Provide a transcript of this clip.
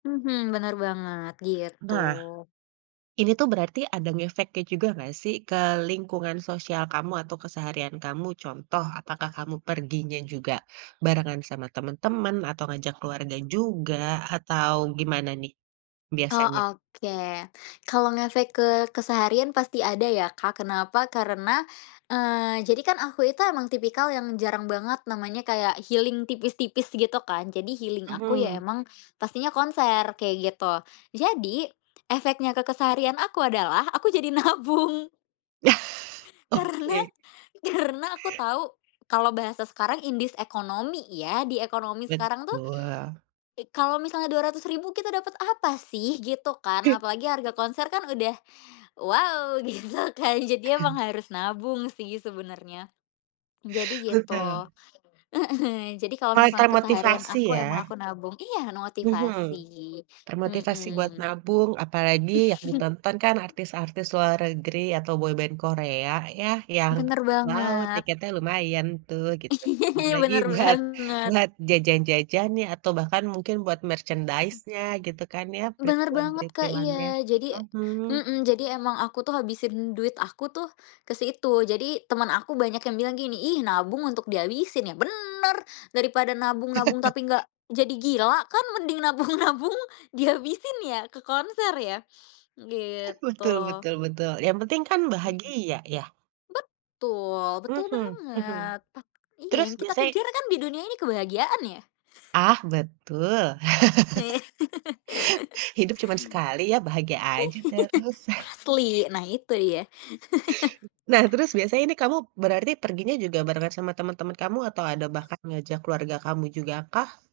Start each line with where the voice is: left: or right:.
left: Mhm, bener banget, gitu.
right: Nah, ini tuh berarti ada ngefeknya juga gak sih ke lingkungan sosial kamu atau keseharian kamu, contoh apakah kamu perginya juga barengan sama teman-teman atau ngajak keluarga juga, atau gimana nih
left: Oh,
right: biasanya?
left: oke. Kalau ngefek ke keseharian pasti ada ya, Kak, kenapa? Karena, eee, jadi kan aku itu emang tipikal yang jarang banget namanya kayak, healing tipis-tipis gitu kan, jadi healing aku ya
right: Mhm.
left: emang pastinya konser, kayak gitu. Jadi, efeknya ke keseharian aku adalah aku jadi nabung.
right: Yah,
left: Karena
right: Oke.
left: karena aku tahu kalau bahasa sekarang "in this economy" ya, di ekonomi sekarang tuh,
right: Betul.
left: i kalau misalnya Rp200.000 kita dapat apa sih? Gitu kan.
right: I
left: Apalagi harga konser kan udah, wow gitu kan, jadi emang harus nabung sih sebenarnya. Jadi, gitu,
right: Betul.
left: heeh, jadi kalau misalnya
right: Kata
left: keseharian
right: motivasi
left: aku, emang
right: ya.
left: aku nabung iya
right: Mhm,
left: motivasi,
right: termotivasi buat
left: mhm.
right: nabung, apalagi yang ditonton kan artis-artis luar negeri atau boyband Korea yah yang,
left: Benar
right: wow
left: banget.
right: tiketnya lumayan tuh, gitu. Belum lagi
left: Bener
right: buat
left: banget.
right: buat jajan-jajannya atau bahkan mungkin buat
left: Mhm.
right: merchandise-nya gitu kan ya,
left: Benar banget, Kak,
right: printilan-printilannya,
left: iya. Jadi
right: mhm.
left: mhm, jadi emang aku tuh habisin duit aku tuh ke situ. Jadi, teman aku banyak yang bilang gini, "Ih nabung untuk dihabisin" Ya benar, daripada nabung-nabung tapi enggak jadi gila kan mending nabung-nabung dihabisin ya ke konser ya, gitu.
right: Betul betul betul, yang penting kan
left: Hmm.
right: bahagia ya?
left: Betul betul
right: Mhm mhm,
left: banget tak iya,
right: terus
left: yang kita
right: biasanya
left: kejar kan di dunia ini kebahagiaan ya.
right: Ah, betul. Hidup cuman sekali ya, bahagia aja terus.
left: Asli. Nah, itu ya.
right: Nah, terus biasanya ini kamu berarti perginya juga berangkat sama teman-teman kamu, atau ada bahkan ngajak keluarga kamu jugakah?